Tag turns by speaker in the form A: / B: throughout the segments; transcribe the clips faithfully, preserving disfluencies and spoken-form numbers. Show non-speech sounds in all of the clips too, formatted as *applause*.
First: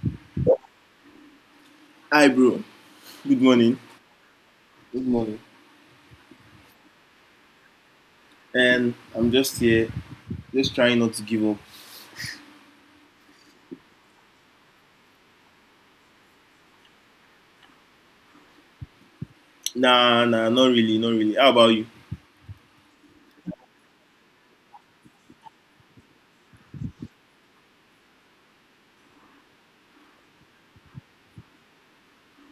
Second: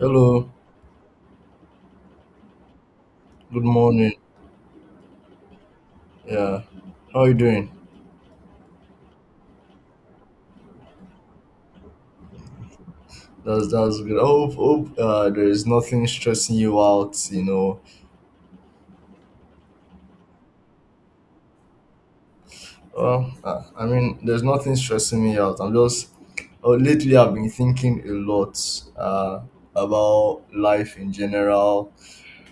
A: Hello,
B: Hi, bro. Good
A: good
B: morning.
A: morning.
B: Good morning.
A: Yeah, how are you doing?
B: And I'm just here, just trying not to give up.
A: That's that's good. I hope hope uh, there is nothing stressing you out. You know,
B: Nah, nah, not really, not really. How about you?
A: well, uh, I mean, there's nothing stressing me out. I'm just oh, lately I've been thinking a lot uh, about life in general.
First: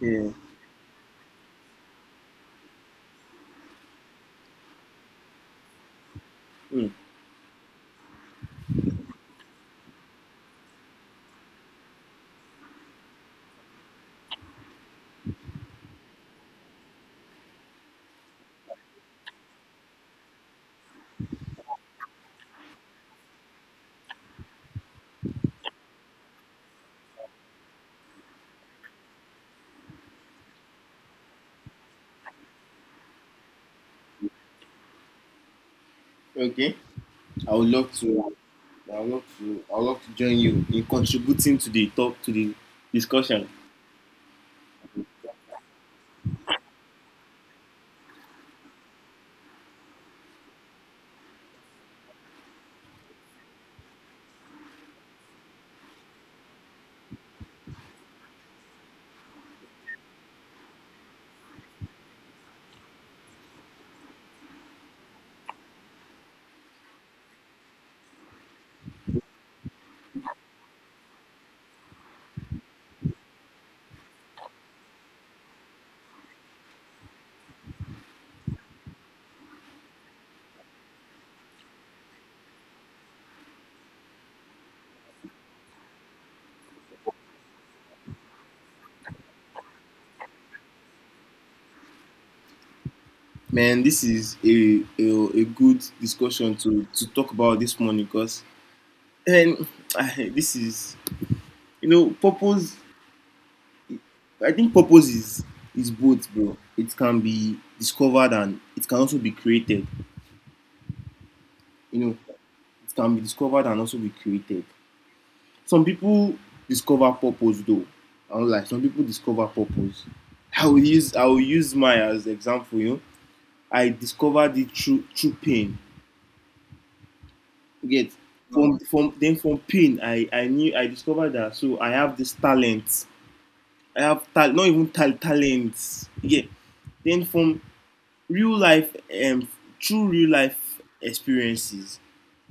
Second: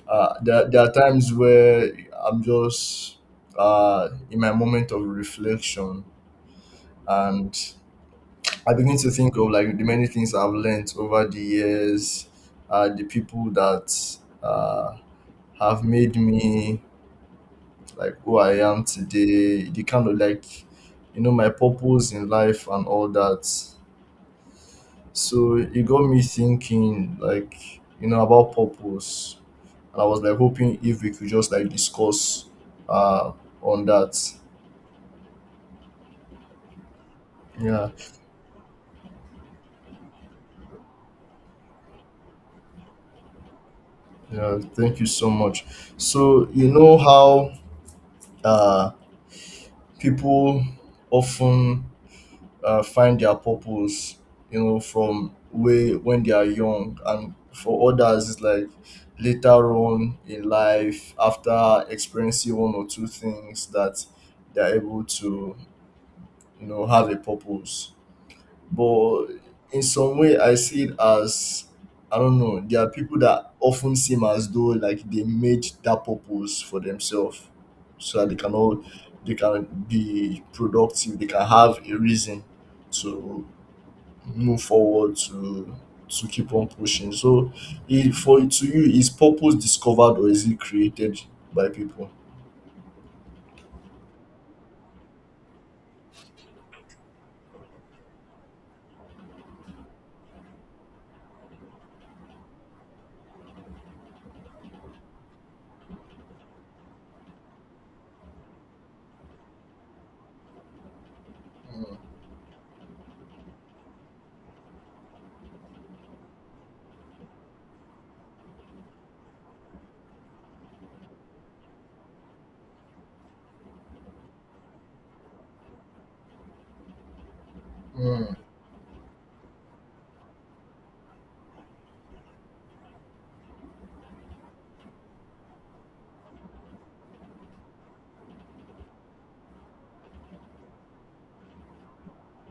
B: Yeah.
A: Uh, there there are times where I'm just uh, in my moment of reflection,
B: Hmm.
A: and I begin to think of like the many things I've learned over the years, uh, the people that uh, have made me like who I am today, the kind of like, you know, my purpose in life and all that. So it got me thinking like, you know, about purpose. And I was like hoping if we could just like discuss uh, on that.
B: Okay. I would
A: Yeah,
B: love to. I would love to. I would love to join you in contributing to the talk to the discussion.
A: yeah, thank you so much. So, you know how. Uh, People often uh, find their purpose, you know, from way when they are young, and for others it's like later on in life after experiencing one or two things that they're able to, you know, have a purpose. But in some way I see it as, I don't know, there are people that often seem as though like they made that purpose for themselves so that they can all they can be productive, they can have a reason to move forward, to to keep on pushing. So, it, for to you, is purpose discovered or is it created by people?
B: Man, this is a a, a good discussion to to talk about this morning because and *sighs* *tsk* this is you know purpose. I think purpose is is both, bro. It can be discovered and it can also be created. You know, it can be discovered and also be created. Some people discover purpose though. I don't, like, some people discover purpose. I will use I will use mine as example, you know. I discovered it through through pain. You get.
A: Mm,
B: From from then from pain, I, I knew I discovered that, so I have this talent. I have tal- not even tal- talents. Yeah. Then from real life um through real life experiences,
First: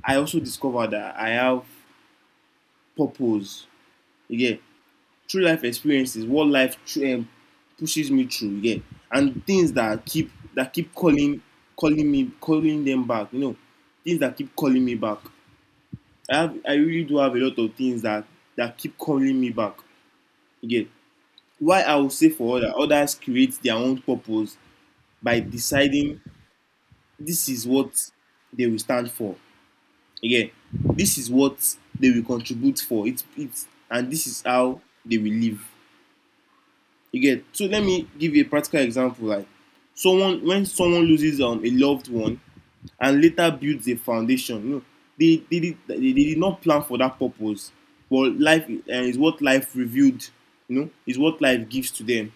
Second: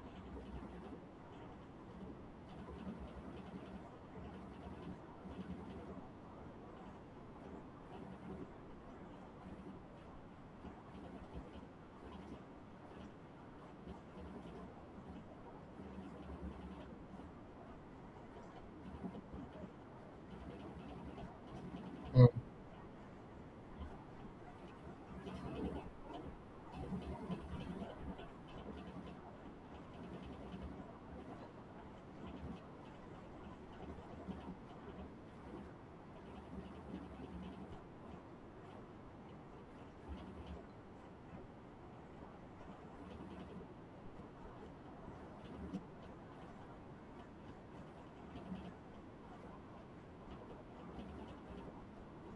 B: I also discovered that I have purpose again through life experiences. What life tr- um, pushes me through again, and things that keep that keep calling calling me, calling them back, you know things that keep calling me back. I have i really do have a lot of things that that keep calling me back again. Why I would
A: mm,
B: say for other others create their own purpose by deciding this is what they will stand for. Again, this is what they will contribute for. It's it's and this is how they will live. Again, so let me give you a practical example. Like someone when someone loses um, a loved one and later builds a foundation, you know, they they did they, they did not plan for that purpose. But life uh, is what life revealed, you know, is what life gives to them.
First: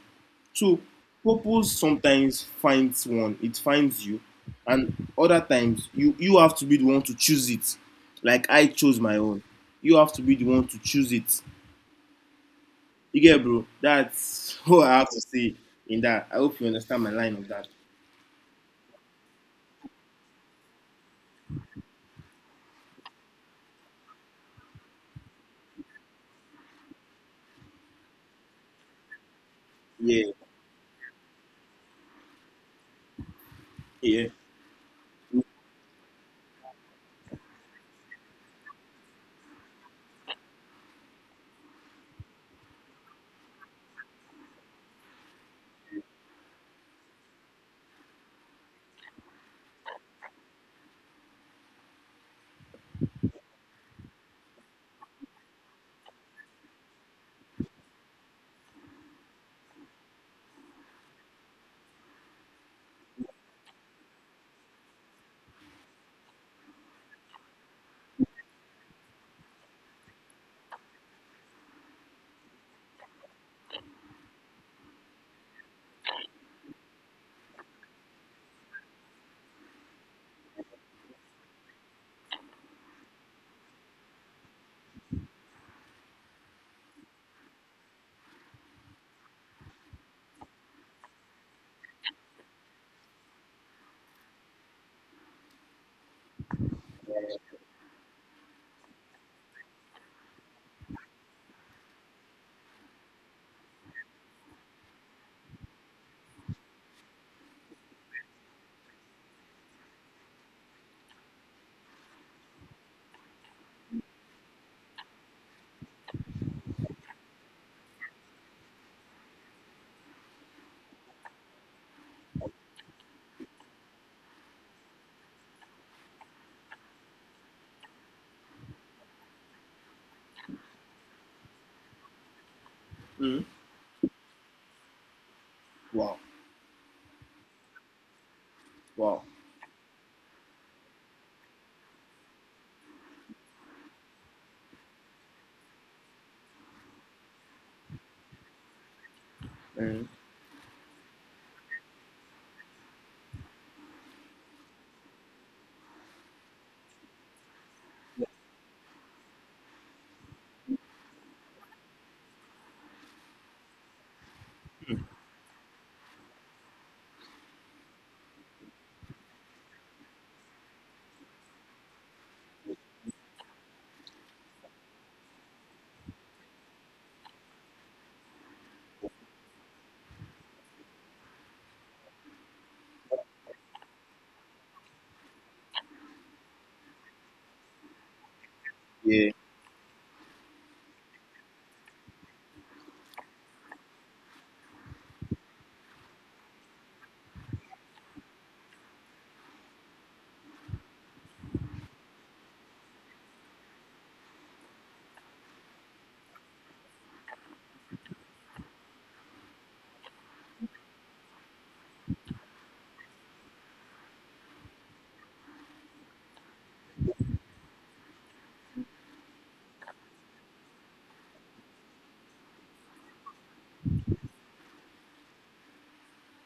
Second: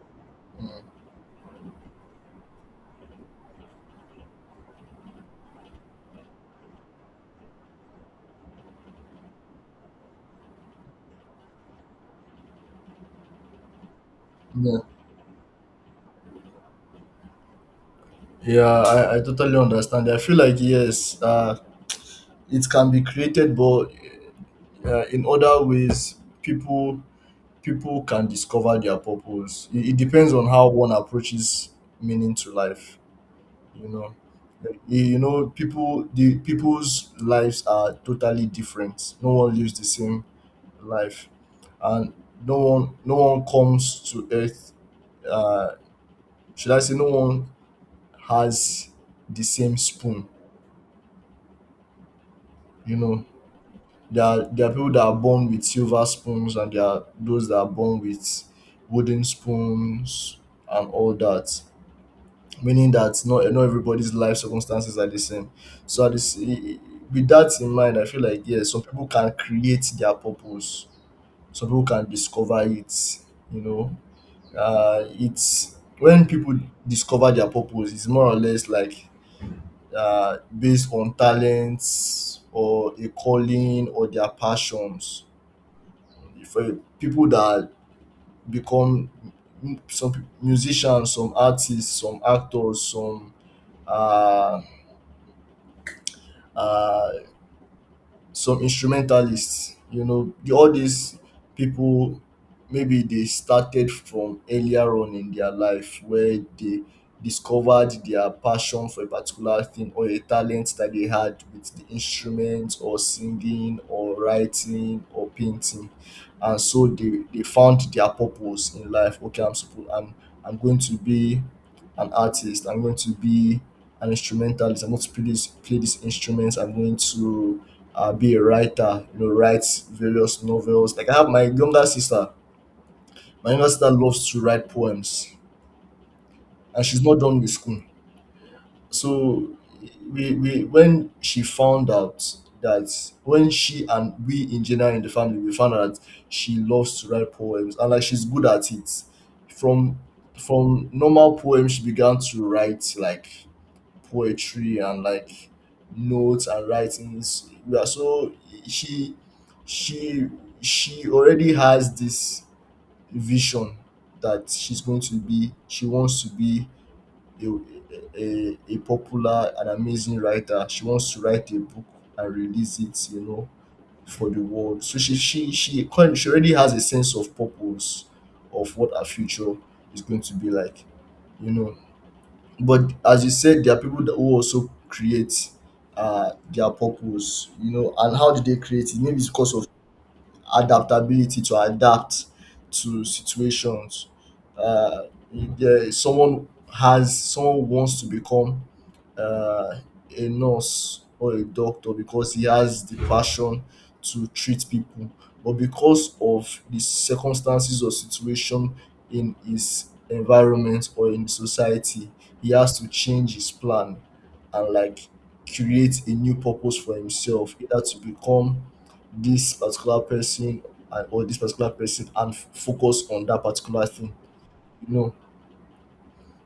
B: So
A: mm,
B: purpose sometimes finds one, it finds you, and other times you you have to be the one to choose it. Like I chose my own. You have to be the one to choose it. You get, bro? That's *laughs*
A: mm.
B: what I have to say in that. I hope you understand my line of that.
A: Yeah, yeah, I, I totally understand. I feel like yes, uh it can be created, but uh, in other ways people people can discover their purpose. It, it
B: Yeah,
A: depends on how one approaches meaning to life, you know.
B: yeah.
A: Like, you you know, people the people's lives are totally different. No one lives the same life, and no one no one comes to earth, uh should I say, no one has the same spoon, you know. There are, there are people that are born with silver spoons, and there are those that are born with wooden spoons and all that. Meaning that not not everybody's life circumstances are the same. So at this, with that in mind, I feel like yes, some people can create their purpose. Some people can discover it. You know, uh, it's when people discover their purpose, it's more or less like uh, based on talents or a calling or their passions. For people that become m- some pe- musicians, some artists, some actors, some uh, uh, some instrumentalists, you know, the, all these people, maybe they started from earlier on in their life where they discovered their passion for a particular thing or a talent that they had with the instrument or singing or writing or painting. And so they, they found their purpose in life. Okay, I'm supposed i'm i'm going to be an artist, I'm going to be an instrumentalist, I'm going to play this play these instruments, I'm going to uh, be a writer, you know, writes various novels. Like I have my younger sister.
B: Mm.
A: My younger sister loves to write poems,
B: Wow,
A: and she's not done with school.
B: wow.
A: So we, we when she found out that when she and we in general in the family we found out that she loves to write poems and like she's good at it. From
B: Mm.
A: from normal poems she began to write like poetry and like notes and writings. We are so she she she already has this vision that she's going to be she wants to be a, a, a popular and amazing writer. She wants to write a book and release it, you know, for the world. So she she she kind- she already has a sense of purpose of what her future is going to be like, you know. But as you said, there are people that who also create uh, their purpose, you know. And how do they create it? Maybe it's
B: Yeah.
A: because of adaptability, to adapt to situations. Uh, there, Someone has someone wants to become uh, a nurse or a doctor because he has the passion to treat people, but because of the circumstances or situation in his environment or in society, he has to change his plan and like create a new purpose for himself, either to become this particular person and or this particular person and f- focus on that particular thing, you know.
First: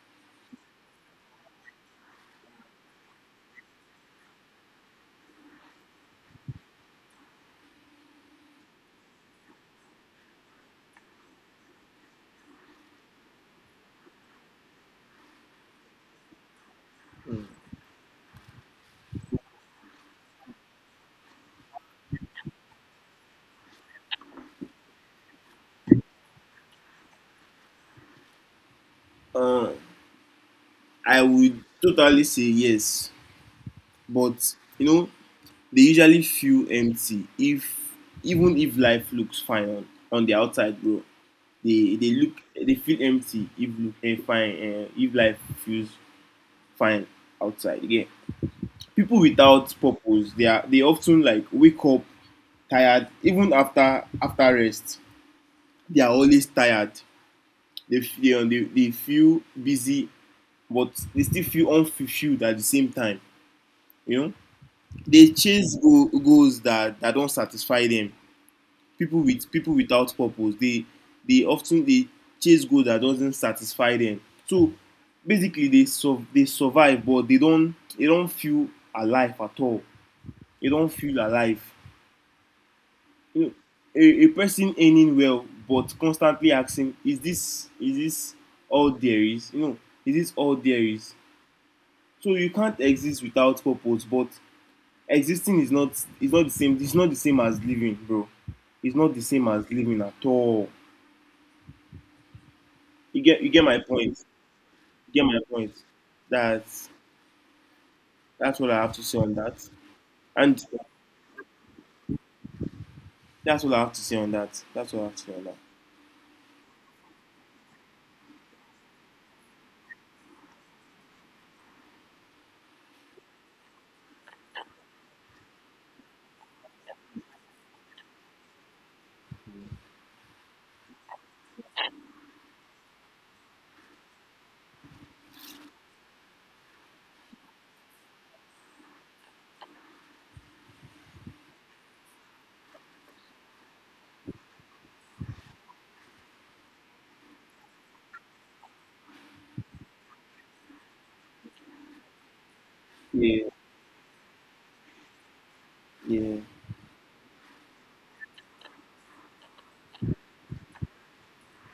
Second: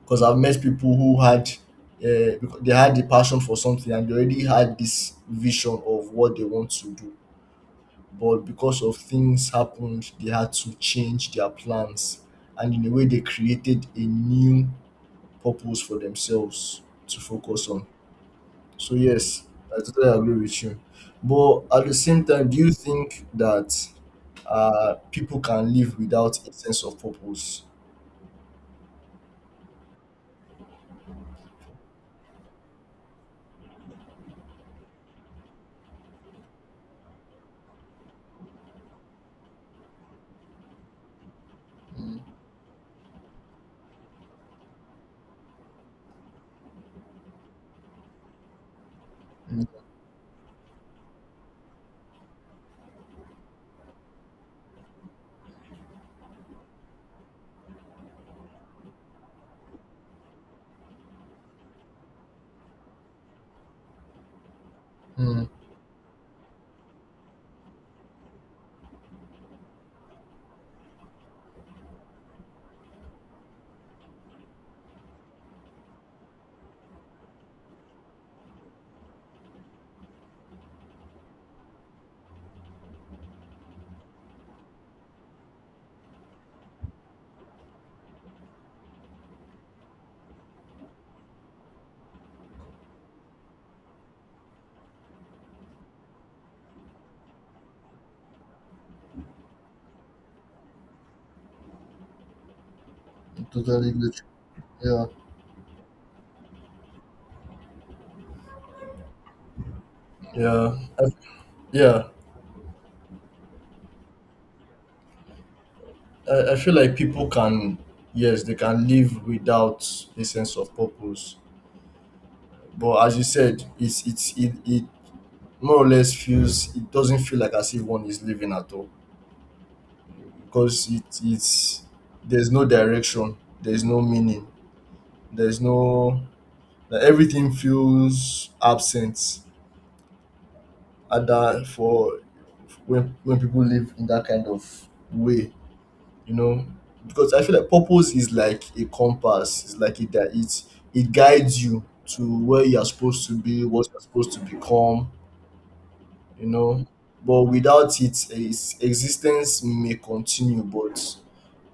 A: Because I've met people who had uh, they had the passion for something and they already had this vision of what they want to do, but because of things happened they had to change their plans. And in a way they created a new purpose for themselves to focus on. So yes, I totally agree with you. But at the same time, do you think that uh, people can live without a sense of purpose?
B: Uh, I would totally say yes, but you know they usually feel empty if even if life looks fine on, on the outside, bro. they they
A: Mm,
B: look they feel empty if look eh, fine eh, if life feels fine outside again. People
A: mm,
B: without purpose, they are they often, like, wake up tired even after after rest. They are always tired. They feel they, they feel busy, but they still feel unfulfilled at the same time, you know they
A: mm,
B: chase go, goals that that don't satisfy them. People with people without purpose, they they often they chase goals that doesn't satisfy them. So basically they so they survive, but they don't they don't feel alive at all. They don't feel alive, you know a a person earning well but constantly asking, is this is this all there is, you know is this all there is? So you can't exist without purpose, but existing is not is not the same. It's not the same as living, bro. It's not the same as living at all. You get you get my
A: totally
B: point.
A: good. Yeah.
B: You get my point. That's that's what I have to say on that. And
A: Yeah, I, yeah.
B: that's what I have to say on that. That's what I have to say on that.
A: I, I feel like people can, yes, they can live without a sense of purpose. But as you said, it's it's it, it more or less feels it doesn't feel like as if one is living at all because it it's there's no direction, there's no meaning. There's no that everything feels absent at that for when when people live in that kind of way, you know. Because I feel like purpose is like a compass. It's like it that it it guides you to where you are supposed to
B: Yeah,
A: be, what you're supposed to become,
B: yeah,
A: you know. But without it, its existence may continue, but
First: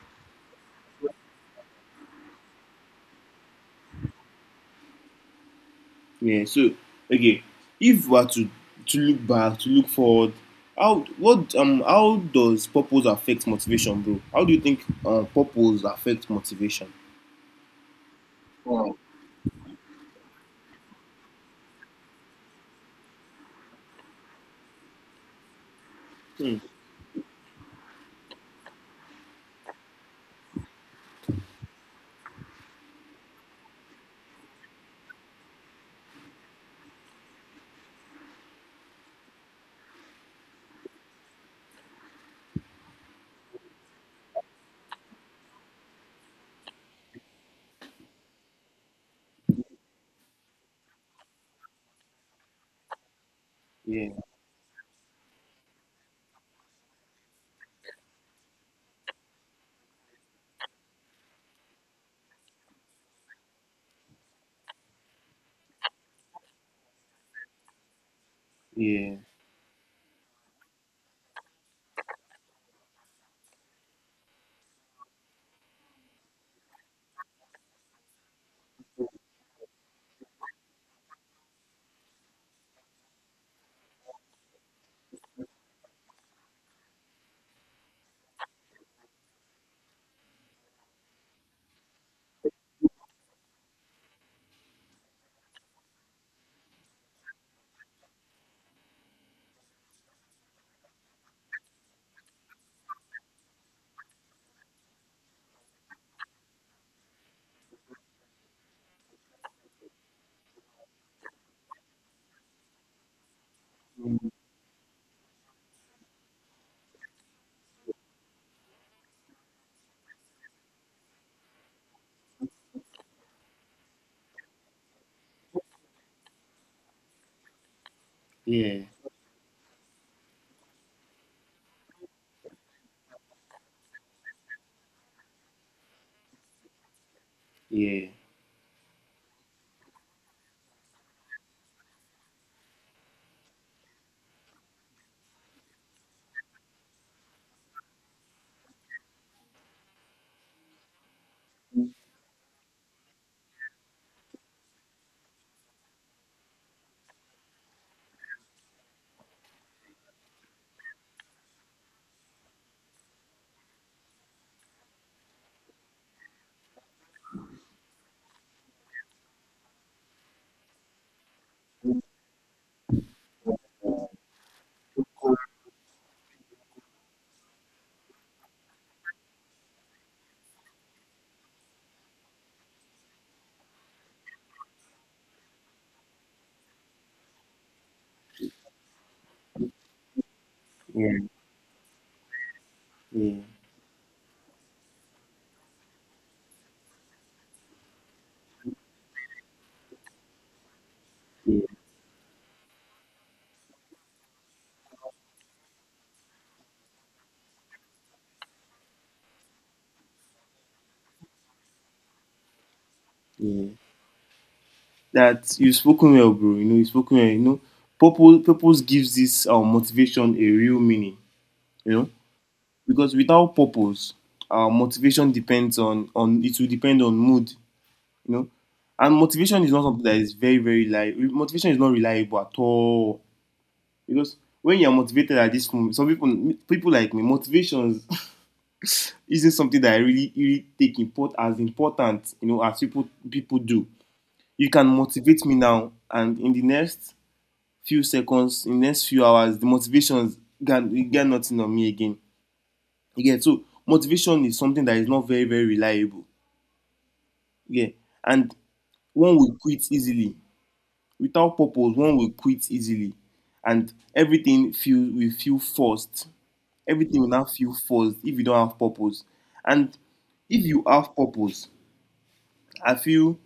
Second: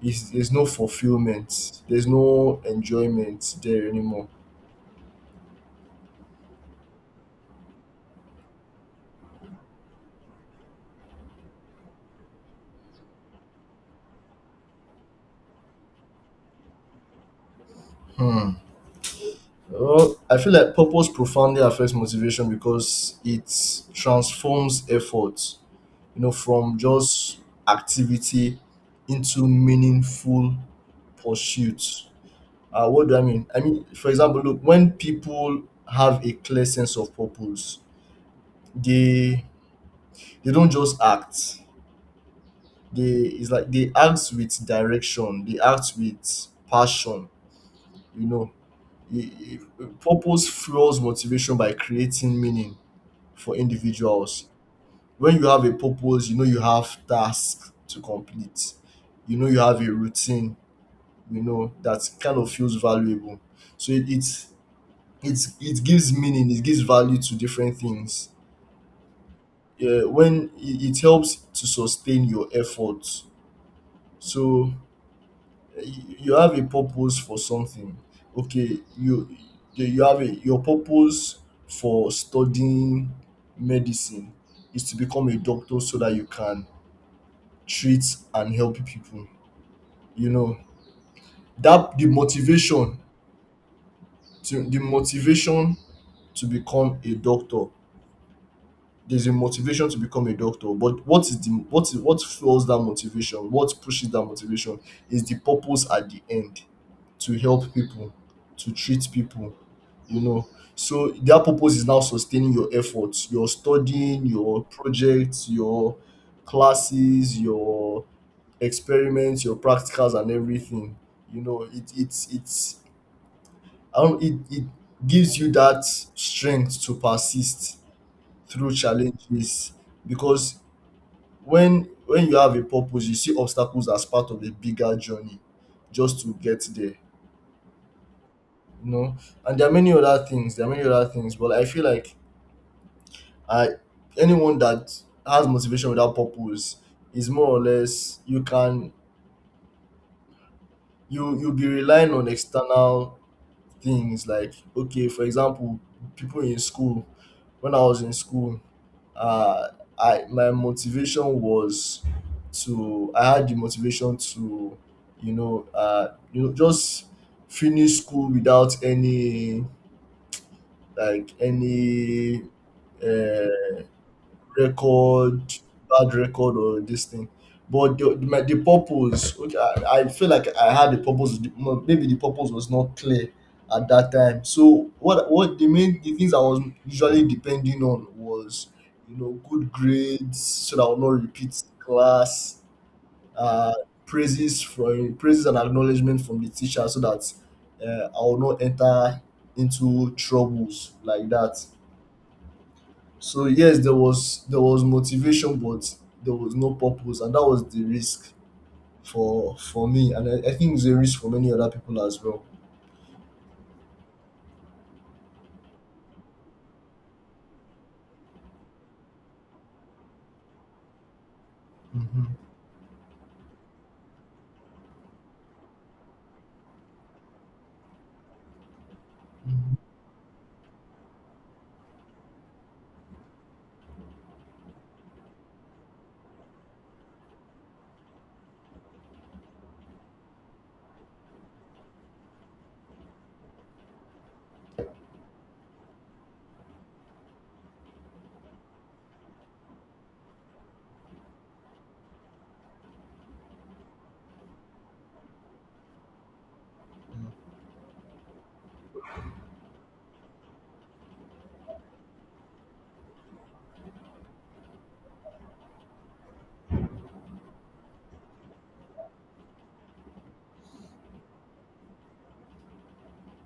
A: it's, there's no fulfillment. There's no enjoyment there anymore.
B: yeah. So, okay, if we are to to look back, to look forward, how what um how does purpose affect motivation, bro? How do you think uh, purpose affects motivation? Wow.
A: Uh, I feel like purpose profoundly affects motivation because it transforms effort, you know,
B: Hmm.
A: from just activity into meaningful pursuit. Uh, what do I mean? I mean, for example, look, when people have a clear sense of purpose, they they don't just act. They, it's like they act with direction. They act with passion. You know, I- I- purpose fuels motivation by creating meaning for
B: Yeah,
A: individuals. When you have a purpose, you know you have tasks to complete. You know you have a routine. You know that kind of feels valuable. So it, it's it's it gives meaning. It gives value to different things.
B: yeah,
A: Yeah, when it, it helps to sustain your efforts. So you, you have a purpose for something. Okay, you you you have a your purpose for studying medicine is to become a doctor so that you can treat and help people. You know, that the motivation to the motivation to become a doctor. There's a motivation to become a doctor, but what is the what is what fuels that motivation? What pushes that motivation is the purpose at the end, to help people, to treat people, you know. So their purpose is now sustaining your efforts, your studying, your projects, your classes, your experiments, your practicals, and everything. You know, it it's it's I don't, it it gives you that strength to persist through
B: yeah,
A: challenges, because when when you have a purpose, you see obstacles as part of a bigger journey just to get there.
B: yeah,
A: You know, and there are many other things. There are many other things, but I feel like I anyone that has motivation without purpose is more or less, you can, you you'll be relying on external things. Like okay, for example, people in school, when I was in school, uh I my motivation was to, I had the motivation to, you know, uh you know, just finish school without any like any uh record, bad record, or this thing. But the the, my, the purpose, okay, I, I feel like I had the purpose. The- no, Maybe the purpose was not clear at that time. So what what the main the things I was usually depending on was, you know, good grades so that I will
B: yeah,
A: not repeat class.
B: yeah,
A: Uh, Praises from praises and acknowledgement from the teacher so that uh, I will not enter into troubles like
B: yeah,
A: that. So yes, there was there was motivation, but there was no purpose, and that was the risk for for me, and I, I think it's a risk for many other people as well.
B: yeah. That you've spoken well, bro. You know, you've spoken well. You know, purpose, purpose gives this um, motivation a real meaning. You know,
A: Hmm.
B: because without purpose, uh, motivation depends on on it will depend on mood. You know, and motivation is not something that is very very, like, motivation is not reliable at all. Because when you're motivated at this moment, some people people like me, motivations *laughs* isn't something that I really really take import as important. You know, as people people do. You can motivate me now, and in the next few seconds, in the next few hours, the motivation gan e get nothing on me again. You get, so motivation is something that is not very very reliable. Yeah. And one will quit easily. Without purpose, one will quit easily, and everything feel will feel forced. Everything will now feel forced if you don't have purpose. And if you have purpose, I feel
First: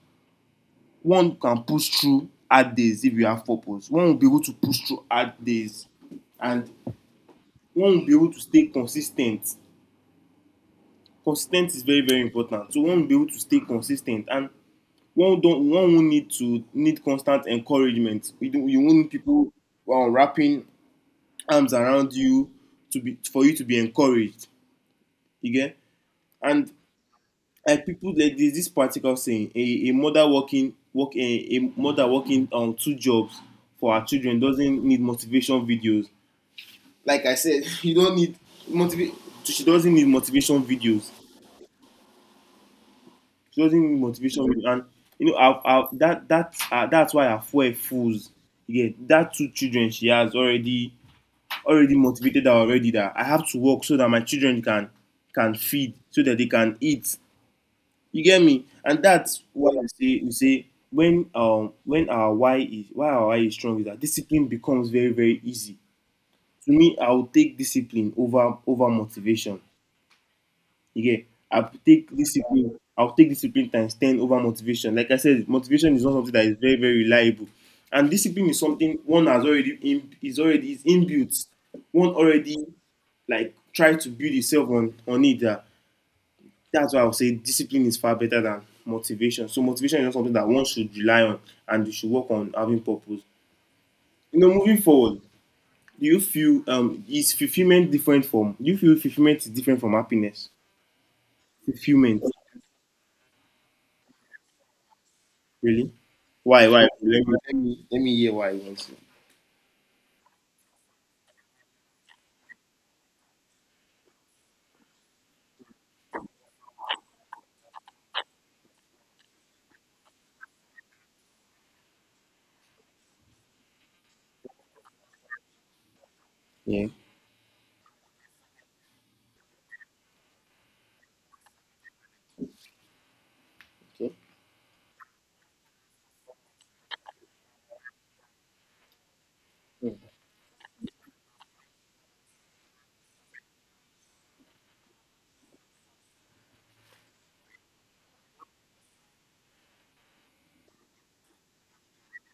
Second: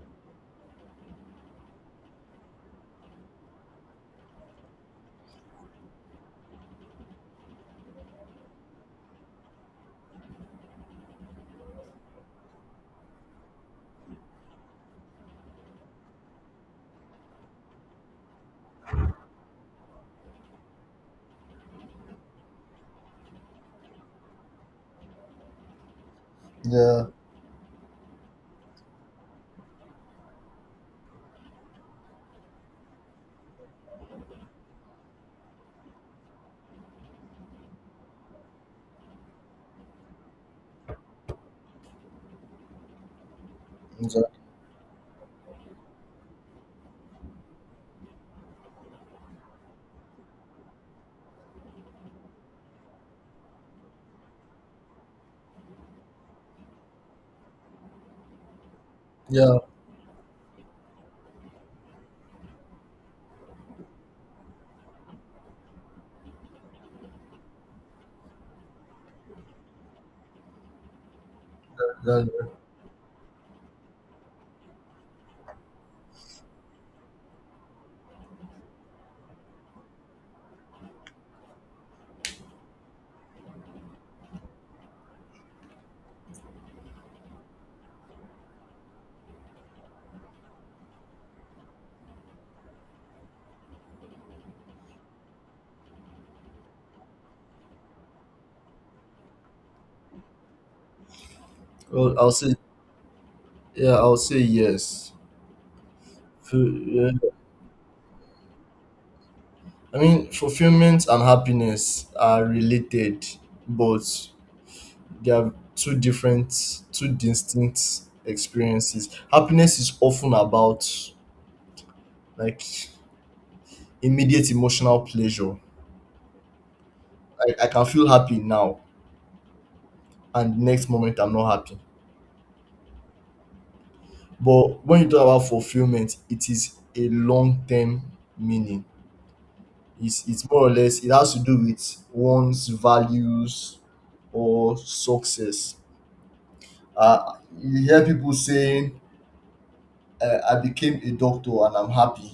B: one can push through hard days. If you have purpose, one will be able to push through hard days. And one will be able to stay consistent consistent is very very important. So one will be able to stay consistent, and one don't, one will need to need constant encouragement. You don't, you won't need people um, wrapping arms around you to be for you to be encouraged. You get, and
A: Yeah,
B: like people like there's this particular saying, a a mother working work a, a mother working on um, two jobs for her children doesn't need motivation videos. Like I said, *laughs* you don't need motivate. She doesn't need motivation videos. She doesn't need
A: exactly.
B: motivation. with- And you know, I've, I've, that that uh, that's why her fuel fools. Yeah, that two children she has already already motivated her already, that I have to work so that my children can can feed so that they can eat. You get me? And that's
A: Yeah,
B: why I say, we say, when um when our why is, why our why is strong, is that discipline becomes very very easy. To me, I will take discipline over over motivation. Again, I'll take
A: yeah. Yeah.
B: discipline. I'll take discipline times ten over motivation. Like I said, motivation is not something that is very very reliable, and discipline is something one has already in, is already is inbuilt. One already, like, try to build itself on on it. That, that's why I would say discipline is far better than motivation. So motivation is not something that one should rely on, and you should work on having purpose. You know, moving forward, do you feel um is fulfillment different from? Do you feel fulfillment is different from happiness?
A: Well,
B: Fulfillment.
A: I'll say yeah, I'll say yes.
B: Really? Why?
A: Fu-
B: Why?
A: yeah.
B: Let me- Let me let me hear why you want to.
A: I mean, fulfillment and happiness are related, but they are two different, two distinct experiences. Happiness is often about like immediate emotional pleasure.
B: Yeah.
A: I, I can feel happy now and the next moment I'm not happy.
B: Okay.
A: But when you talk about fulfillment, it is a long term meaning.
B: Mm,
A: It's, it's more or less, it has to do with one's values or success. Uh, you hear people saying, uh, I became a doctor and I'm happy,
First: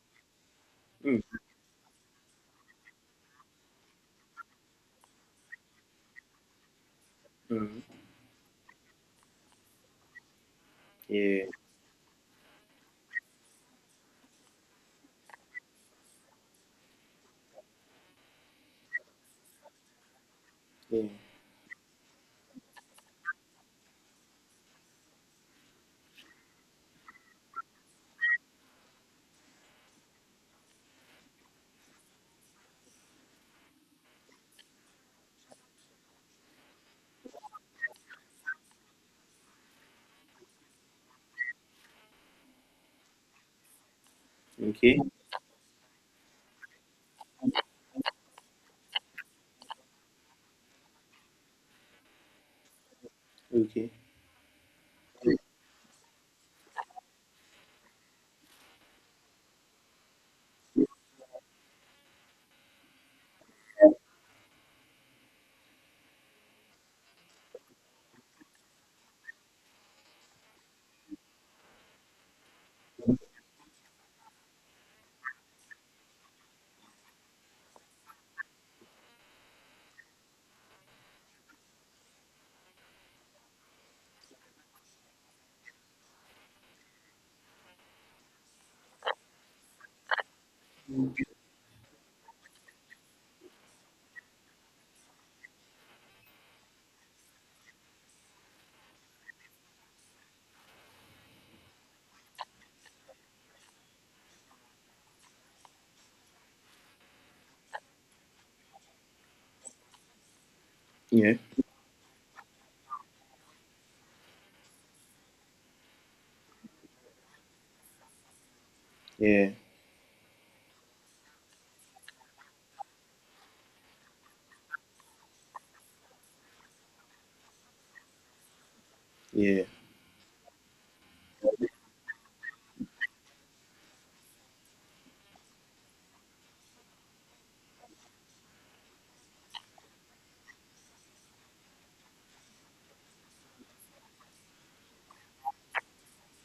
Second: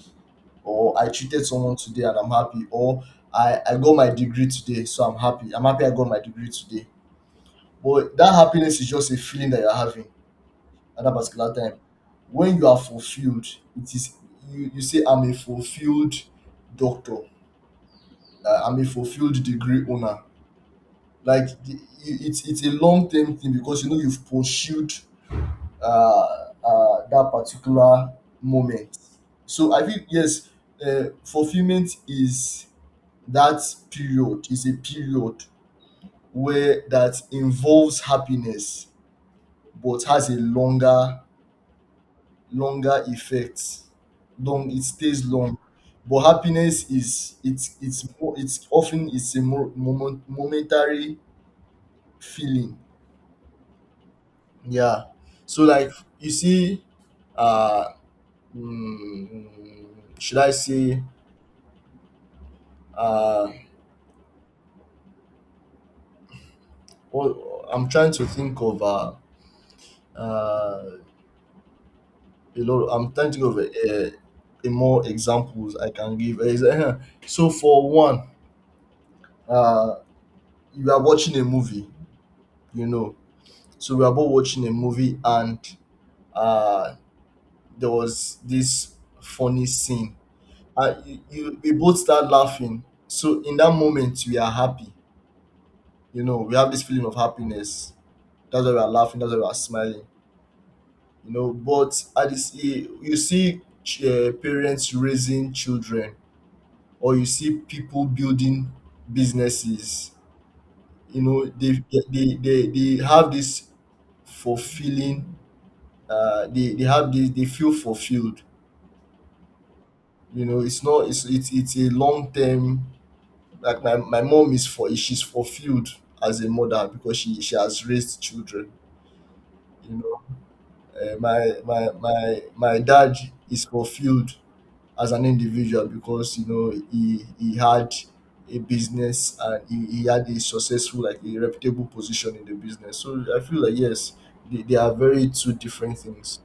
A: or I
B: mm,
A: treated someone today and I'm happy, or I, I got my degree today, so I'm happy. I'm happy I got my degree today.
B: mm.
A: But that happiness is just a feeling that you're having at that
B: Yeah.
A: particular time. When you are fulfilled, it is you, you say I'm a fulfilled doctor, uh, I'm a fulfilled degree owner.
B: Yeah.
A: Like the, i- it's it's a long term thing because you know you've pursued uh, uh, that particular moment. So I think yes, uh, fulfillment is that period is a period where that involves happiness but has a longer longer effects, long it
B: Okay.
A: stays long, but happiness is it's it's mo- it's often it's a mo- moment, momentary feeling.
B: Okay.
A: Yeah. So like you see uh mm, should I say uh what, I'm trying to think of uh uh a lot i'm trying to think of a, a, a more examples I can give Ex- *laughs* so for one, uh you are watching a movie, you know. So we were both watching a movie, and uh, there was this funny scene. Uh, you, you, we both start laughing. So in that moment, we are happy. You know, we have this feeling of happiness. That's why we are laughing. That's why we are smiling. You know, but at this, you you see ch- uh, parents raising children, or you see people building businesses. You
B: Yeah.
A: know, they they they, they have this fulfilling. Uh, they they have this. They feel fulfilled.
B: Yeah.
A: You know, it's not it's it's it's a long term. Like my, my mom is for she's fulfilled as a mother because she, she has raised children,
B: Yeah.
A: you know. Uh, my my my my dad is fulfilled as an individual because you know he he had a business and he, he had a successful like a reputable position in the business. So I feel like yes, they, they are very two different things.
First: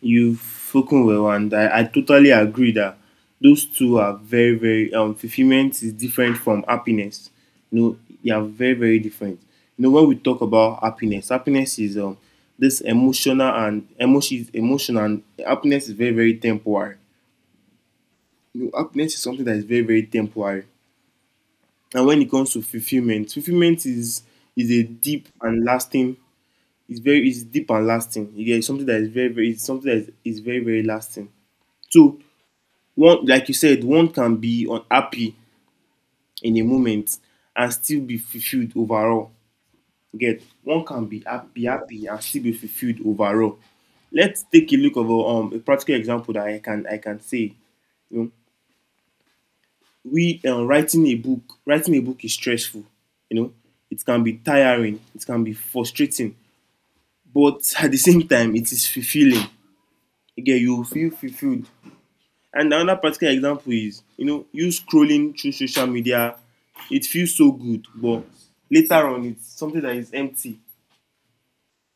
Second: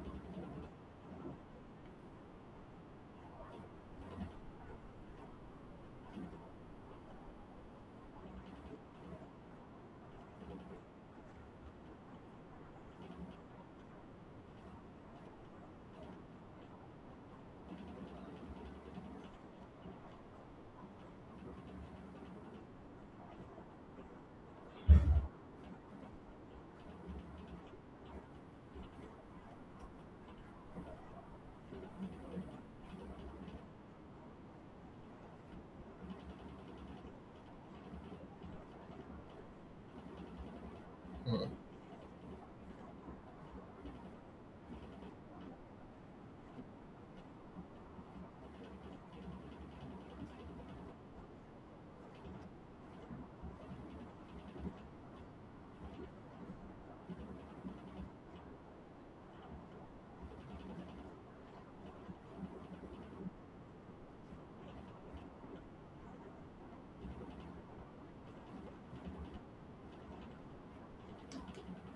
B: You've spoken well, and I, I totally agree that those two are very, very um fulfillment is different from happiness. You know, they are very, very different. You know, when we talk about happiness, happiness, is um this emotional, and emotion is emotional, and happiness is very, very temporary. You know, happiness is something that is very, very temporary. And when it comes to fulfillment, fulfillment is is a deep and lasting. It's very it's deep and lasting. You get, it's something that is very very, it's something that is, is very very lasting. So one like you said, one can be unhappy in a moment and still be fulfilled overall. You get, one can be
A: Mm,
B: happy happy and still be fulfilled overall. Let's take a look of a, um a practical example that I can I can say. You know, we uh, writing a book writing a book is stressful. you know it can be tiring, it can be frustrating, but *laughs* at the same time it is fulfilling. Again, you feel fulfilled. And another particular example is, you know you scrolling through social media, it feels so good, but later on it's something that is empty.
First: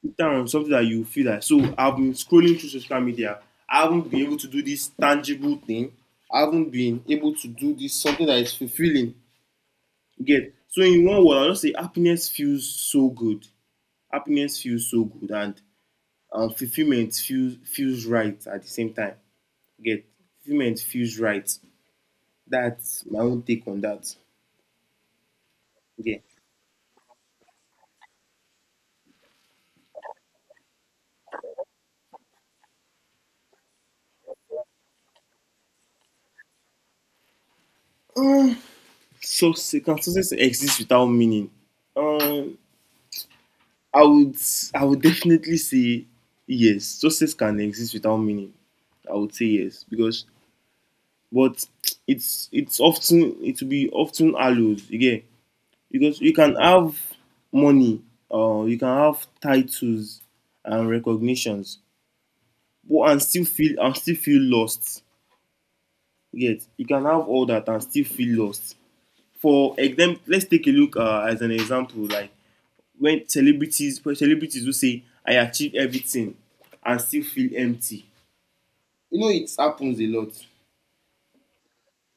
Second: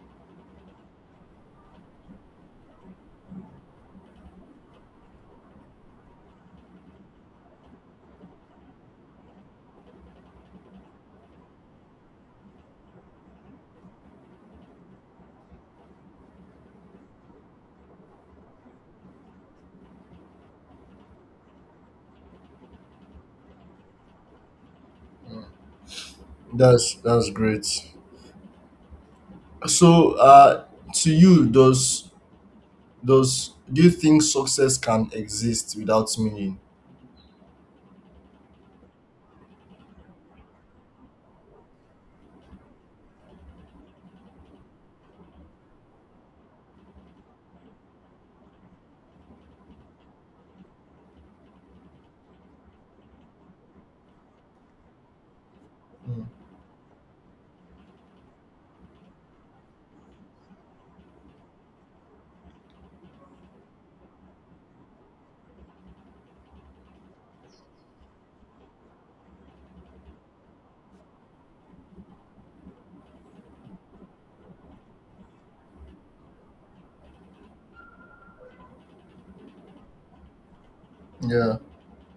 B: Later on, something that you feel, that, so I've been scrolling through social media, I haven't been able to do this tangible thing. I haven't been able to do this something that is fulfilling. You get, so, in one word, I just say happiness feels so good. Happiness feels so good, and um, fulfillment feels feels right at the same time. You get, fulfillment feels right. That's my own take on that.
A: mm.
B: Yeah.
A: That's that's great. So, uh, to you, does does do you think success can exist without meaning?
B: Success can success exist without meaning? Um, I would I would definitely say yes. Success can exist without meaning. I would say yes because but it's it's often it will be often allowed again because
A: Mm,
B: you can have money or uh, you can have titles and recognitions but and still feel and still feel lost you you can have all that and still feel lost. For example, let's take a look uh, as an example, like when celebrities celebrities who say I achieve everything and still feel empty, you know it happens a lot.
A: Yeah.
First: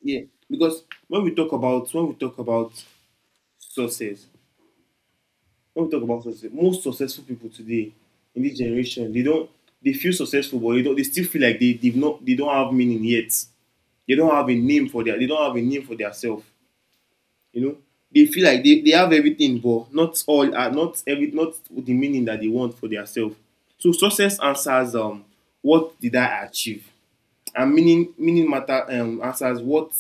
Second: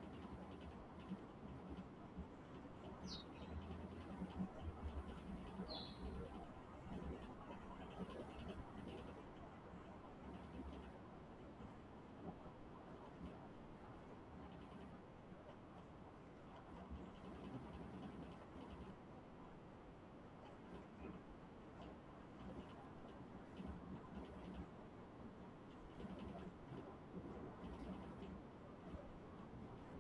B: Yeah, because when we talk about when we talk about success, when we talk about success, most successful people today in this generation, they don't, they feel successful, but they don't, they still feel like they, they've not, they don't have meaning yet. They don't have a name for their, they don't have a name for their self. You know, they feel like they, they have everything, but not all uh, not every, not the meaning that they want for their self. So success answers um what did I achieve? And meaning meaning matter um, answers what,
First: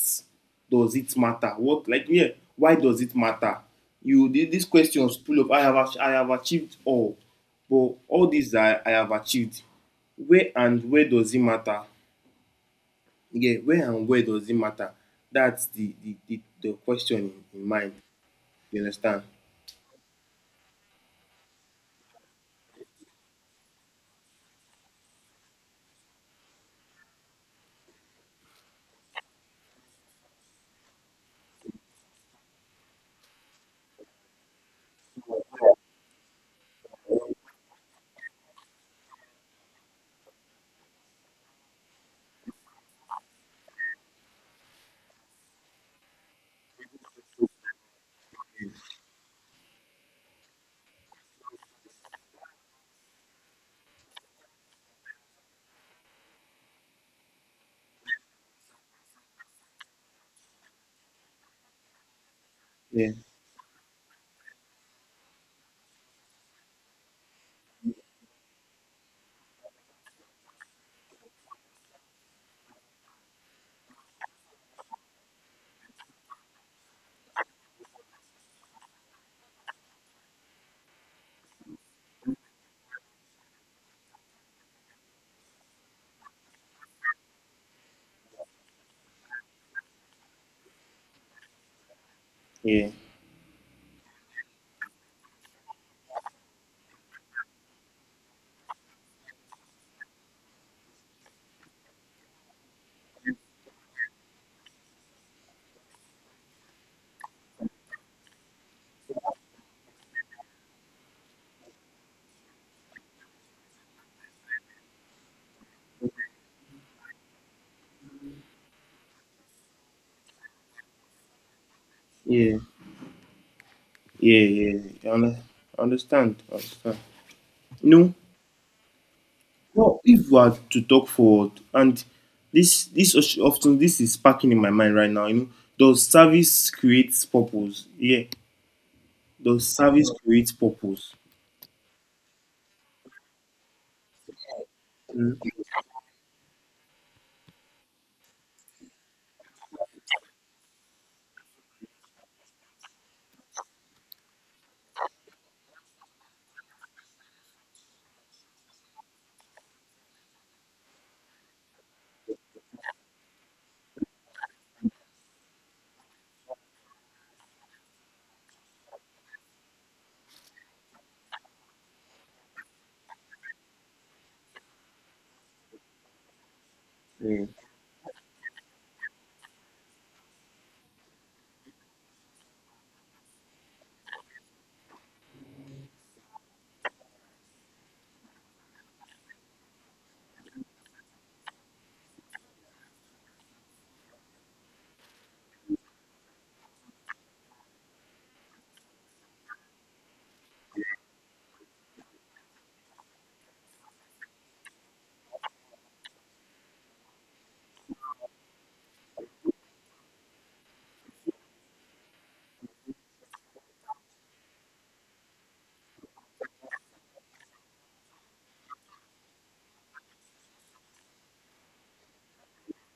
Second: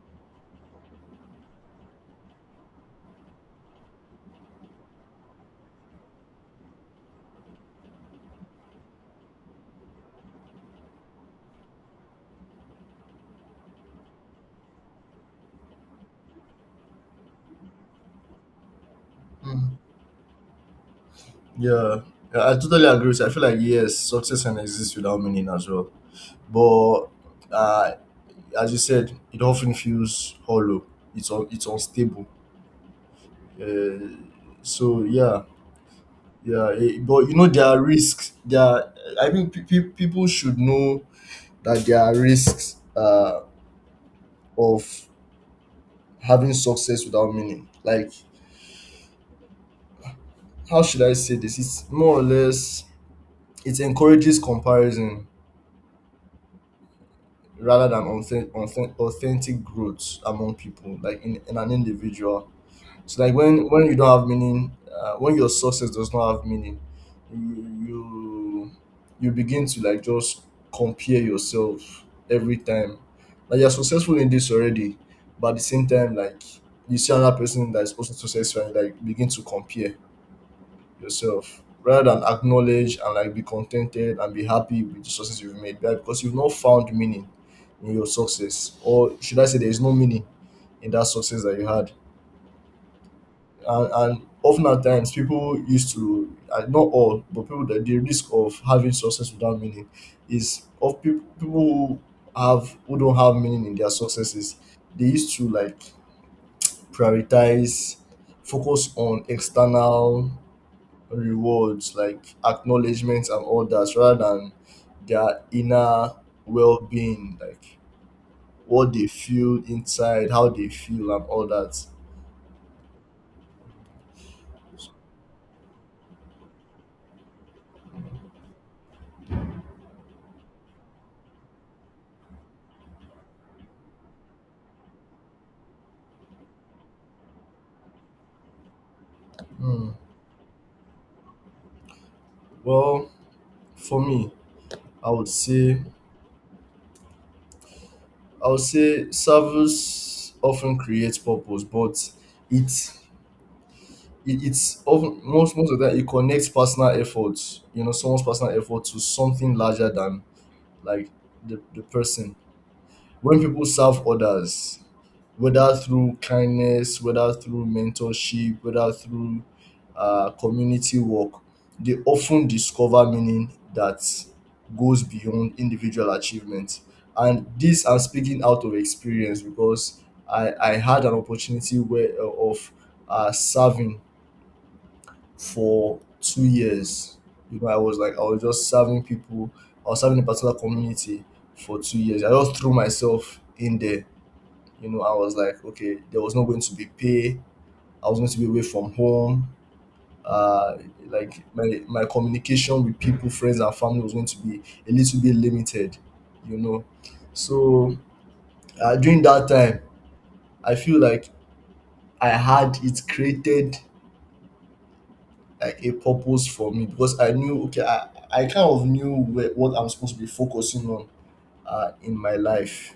B: does it matter what, like, yeah, why does it matter. You, the, these questions pull up, i have ach- I have achieved all, but all these i i have achieved, where and where does it matter. Yeah, where and where does it matter. That's the the the, the question in, in mind, you understand.
A: mm, Yeah. Yeah, I totally agree with you. I feel like yes, success can exist without meaning as well. But uh, as you said, it often feels hollow. It's un- it's unstable. Uh, so yeah, yeah. eh, But you know there are risks. There, are, I mean, pe- pe- people should know that there are risks uh, of having success without meaning. Like how should I say this? It's more or less it encourages comparison rather than authen- authen- authentic growth among people, like in, in an individual.
B: yeah
A: So like when when you don't have meaning, uh, when your success does not have meaning, you you you begin to like just compare yourself every time. Like you're successful in this already, but at the same time, like you see another person that is also successful and you, like begin to compare yourself rather than acknowledge and like be contented and be happy with the success you've made, right? Because you've not found meaning in your success, or should I say there is no meaning in that success that you had.
B: yeah
A: And, and often at times people used to and not all, but people that the risk of having success without meaning is of people, people who have who don't have meaning in their successes. They used to like prioritize focus on external rewards like acknowledgements and all that rather than their inner well-being, like what they feel inside, how they feel and all that.
B: yeah yeah yeah I under- I understand, I understand, you know. Well, if we are to talk forward, and this this os- often this is sparking in my mind right now. You know, does service creates purpose? Yeah, does
A: Hmm.
B: service creates purpose?
A: Well, for me, i would
B: Mm.
A: say I would say service often creates purpose, but it's it, it's often most most of that it connects personal efforts, you know, someone's personal effort to something larger than like the, the person. When people serve others, whether through kindness, whether through mentorship, whether through uh, community work, they often discover meaning that goes beyond individual achievement. And
B: Yeah,
A: this I'm speaking out of experience because I, I had an opportunity where uh, of uh, serving for two years. You know, I was like I was just serving people. I was serving a particular community for two years. I just threw myself in there. You know, I was like, okay, there was not going to be pay. I was going to be away from home. Uh, like my my communication with people, friends, and family was going to be a little bit limited. You know, so uh, during that time, I feel like I had it created like a purpose for me because I knew okay, I I kind of knew where, what I'm supposed to be focusing on uh, in my life.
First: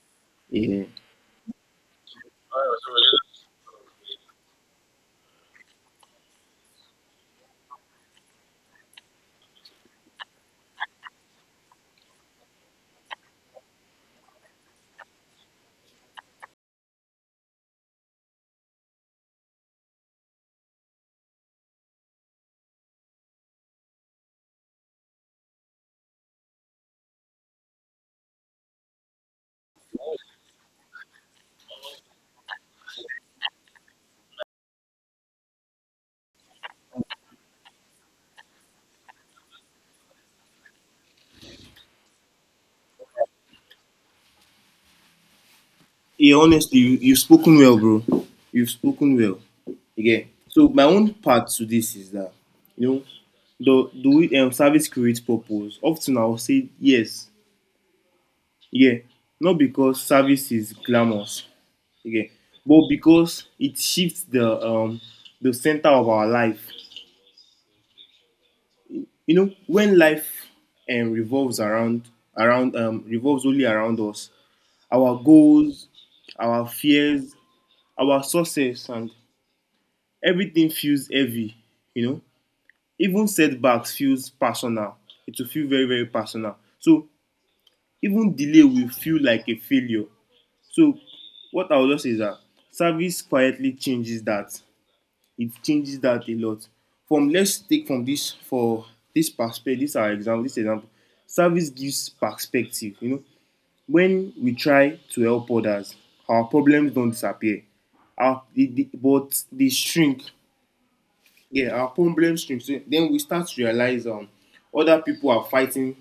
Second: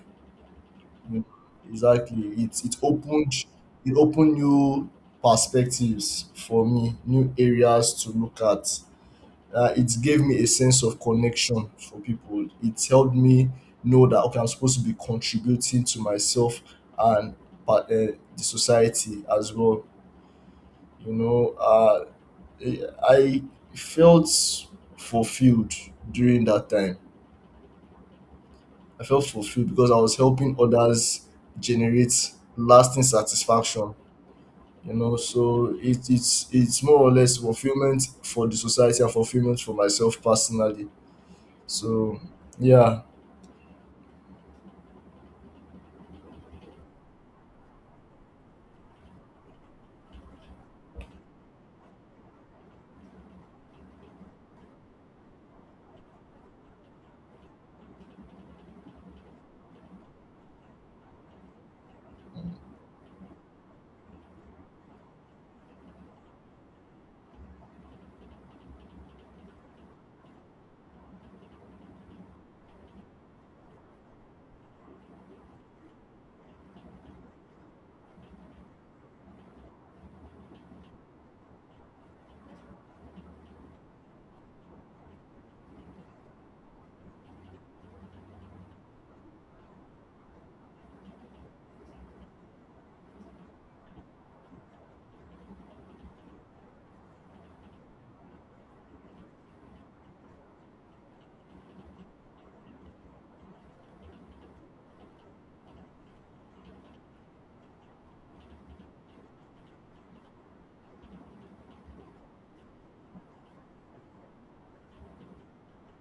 B: yeah.
A: Mm. Exactly. It it opened it opened new perspectives for me, new areas to look at. Uh, it gave me a sense of connection for people. It helped me know that okay, I'm supposed to be contributing to myself and but uh, the society as well. You know, uh, I felt fulfilled during that time. I felt fulfilled because I was helping others generate lasting satisfaction. You know, so it, it's it's more or less fulfillment for the society and fulfillment for myself personally. So yeah.
B: Yeah, honestly, you, you've spoken well, bro. You've spoken well. Yeah. So my own part to this is that, you know, do do we, um, service create purpose? Often I will say yes. Yeah. Not because service is glamorous. Okay. But because it shifts the um the center of our life. You know, when life um, revolves around around um revolves only around us, our goals, our fears, our success, and everything feels heavy, you know. Even setbacks feels personal. It will feel very, very personal. So even delay will feel like a failure. So what I would just say is that service quietly changes that, it changes that a lot. From let's take from this for this perspective, this our example, this example. Service gives perspective. You know, when we try to help others, our problems don't disappear. Our the, the, but they shrink. Yeah, our problems shrink. So then we start to realize um other people are fighting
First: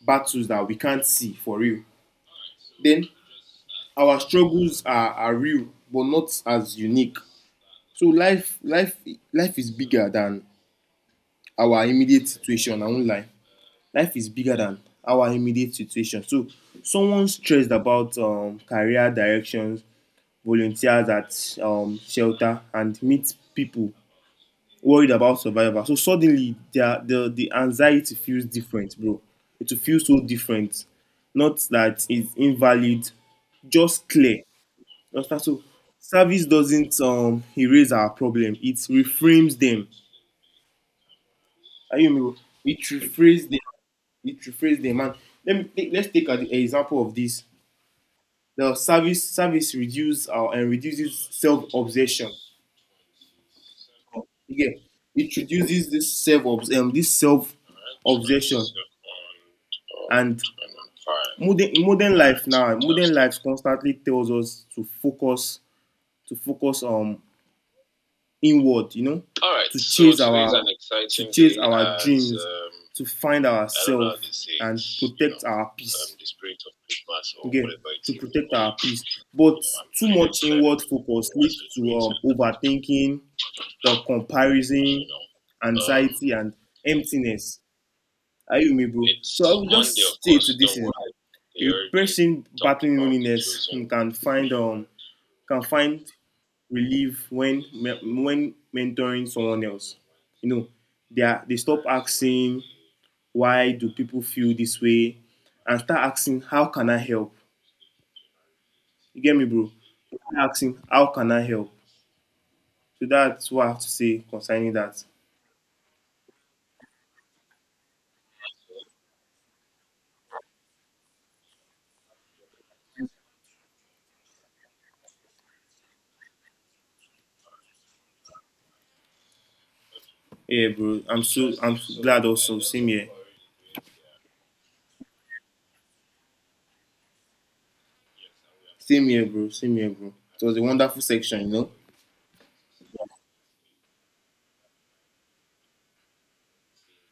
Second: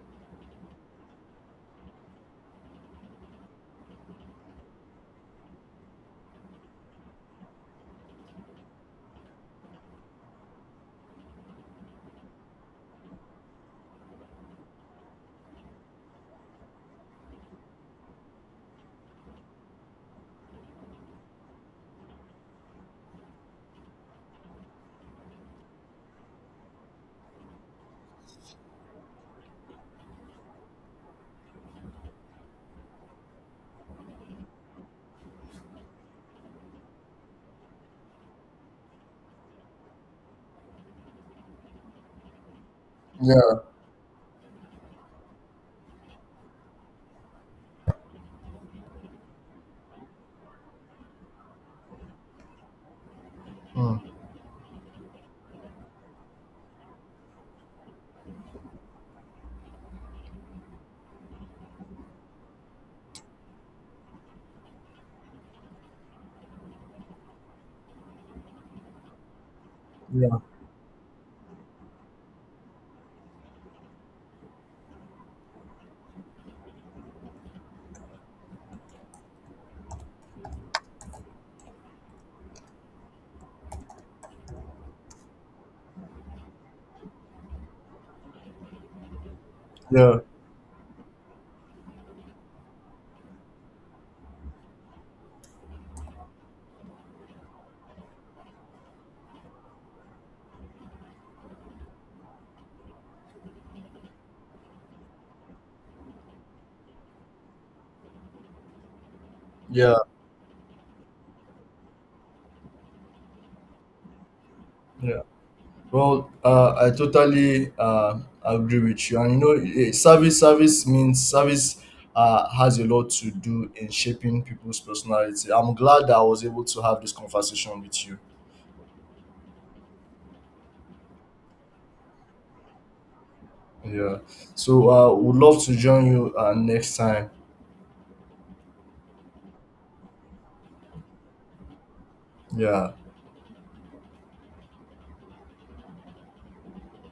B: battles that we can't see for real. Then our struggles are, are real but not as unique. So life life life is bigger than our immediate situation. I won't lie. Life is bigger than our immediate situation. So someone stressed about um, career directions volunteers at um, shelter and meet people worried about survival. So suddenly the the the anxiety feels different, bro. It will feel so different. Not that it's invalid, just clear. You understand? So service doesn't um erase our problem, it reframes them. Are you with me, bro? It reframes them,
A: Yeah.
B: it rephrase them. And let me take, let's take an example of this. The service service reduces uh, and reduces self obsession.
A: Mm.
B: Again, it reduces this self, um, this self obsession. And modern modern life now modern life constantly tells us to focus, to focus on inward, you know, to chase
A: Yeah,
B: our- to chase our dreams, to find ourselves, and protect our, um, peace. Um, Yeah, to protect our peace. But too much inward focus leads to, um, overthinking, the comparison, anxiety, and emptiness. Are you with me, bro? So I would just
A: yeah,
B: say to this, a person battling loneliness can find um can find relief when when mentoring someone else. You know, they are, they stop asking why do people feel this way, and start asking how can I help. You get me, bro?
A: yeah,
B: Start asking how can I help. So that's what I have to say concerning that.
A: yeah. Well, uh, I totally uh, agree with you. And you know, eh, service service means service uh, has a lot to do in shaping people's personality. I'm glad that I was able to have this conversation with you.
B: Yeah, bro. I'm so I'm so glad also. Same here.
A: Yeah. So uh, would love to join you uh, next time.
B: Same here, bro. Same here, bro. It was a wonderful section, you know.
A: Yeah.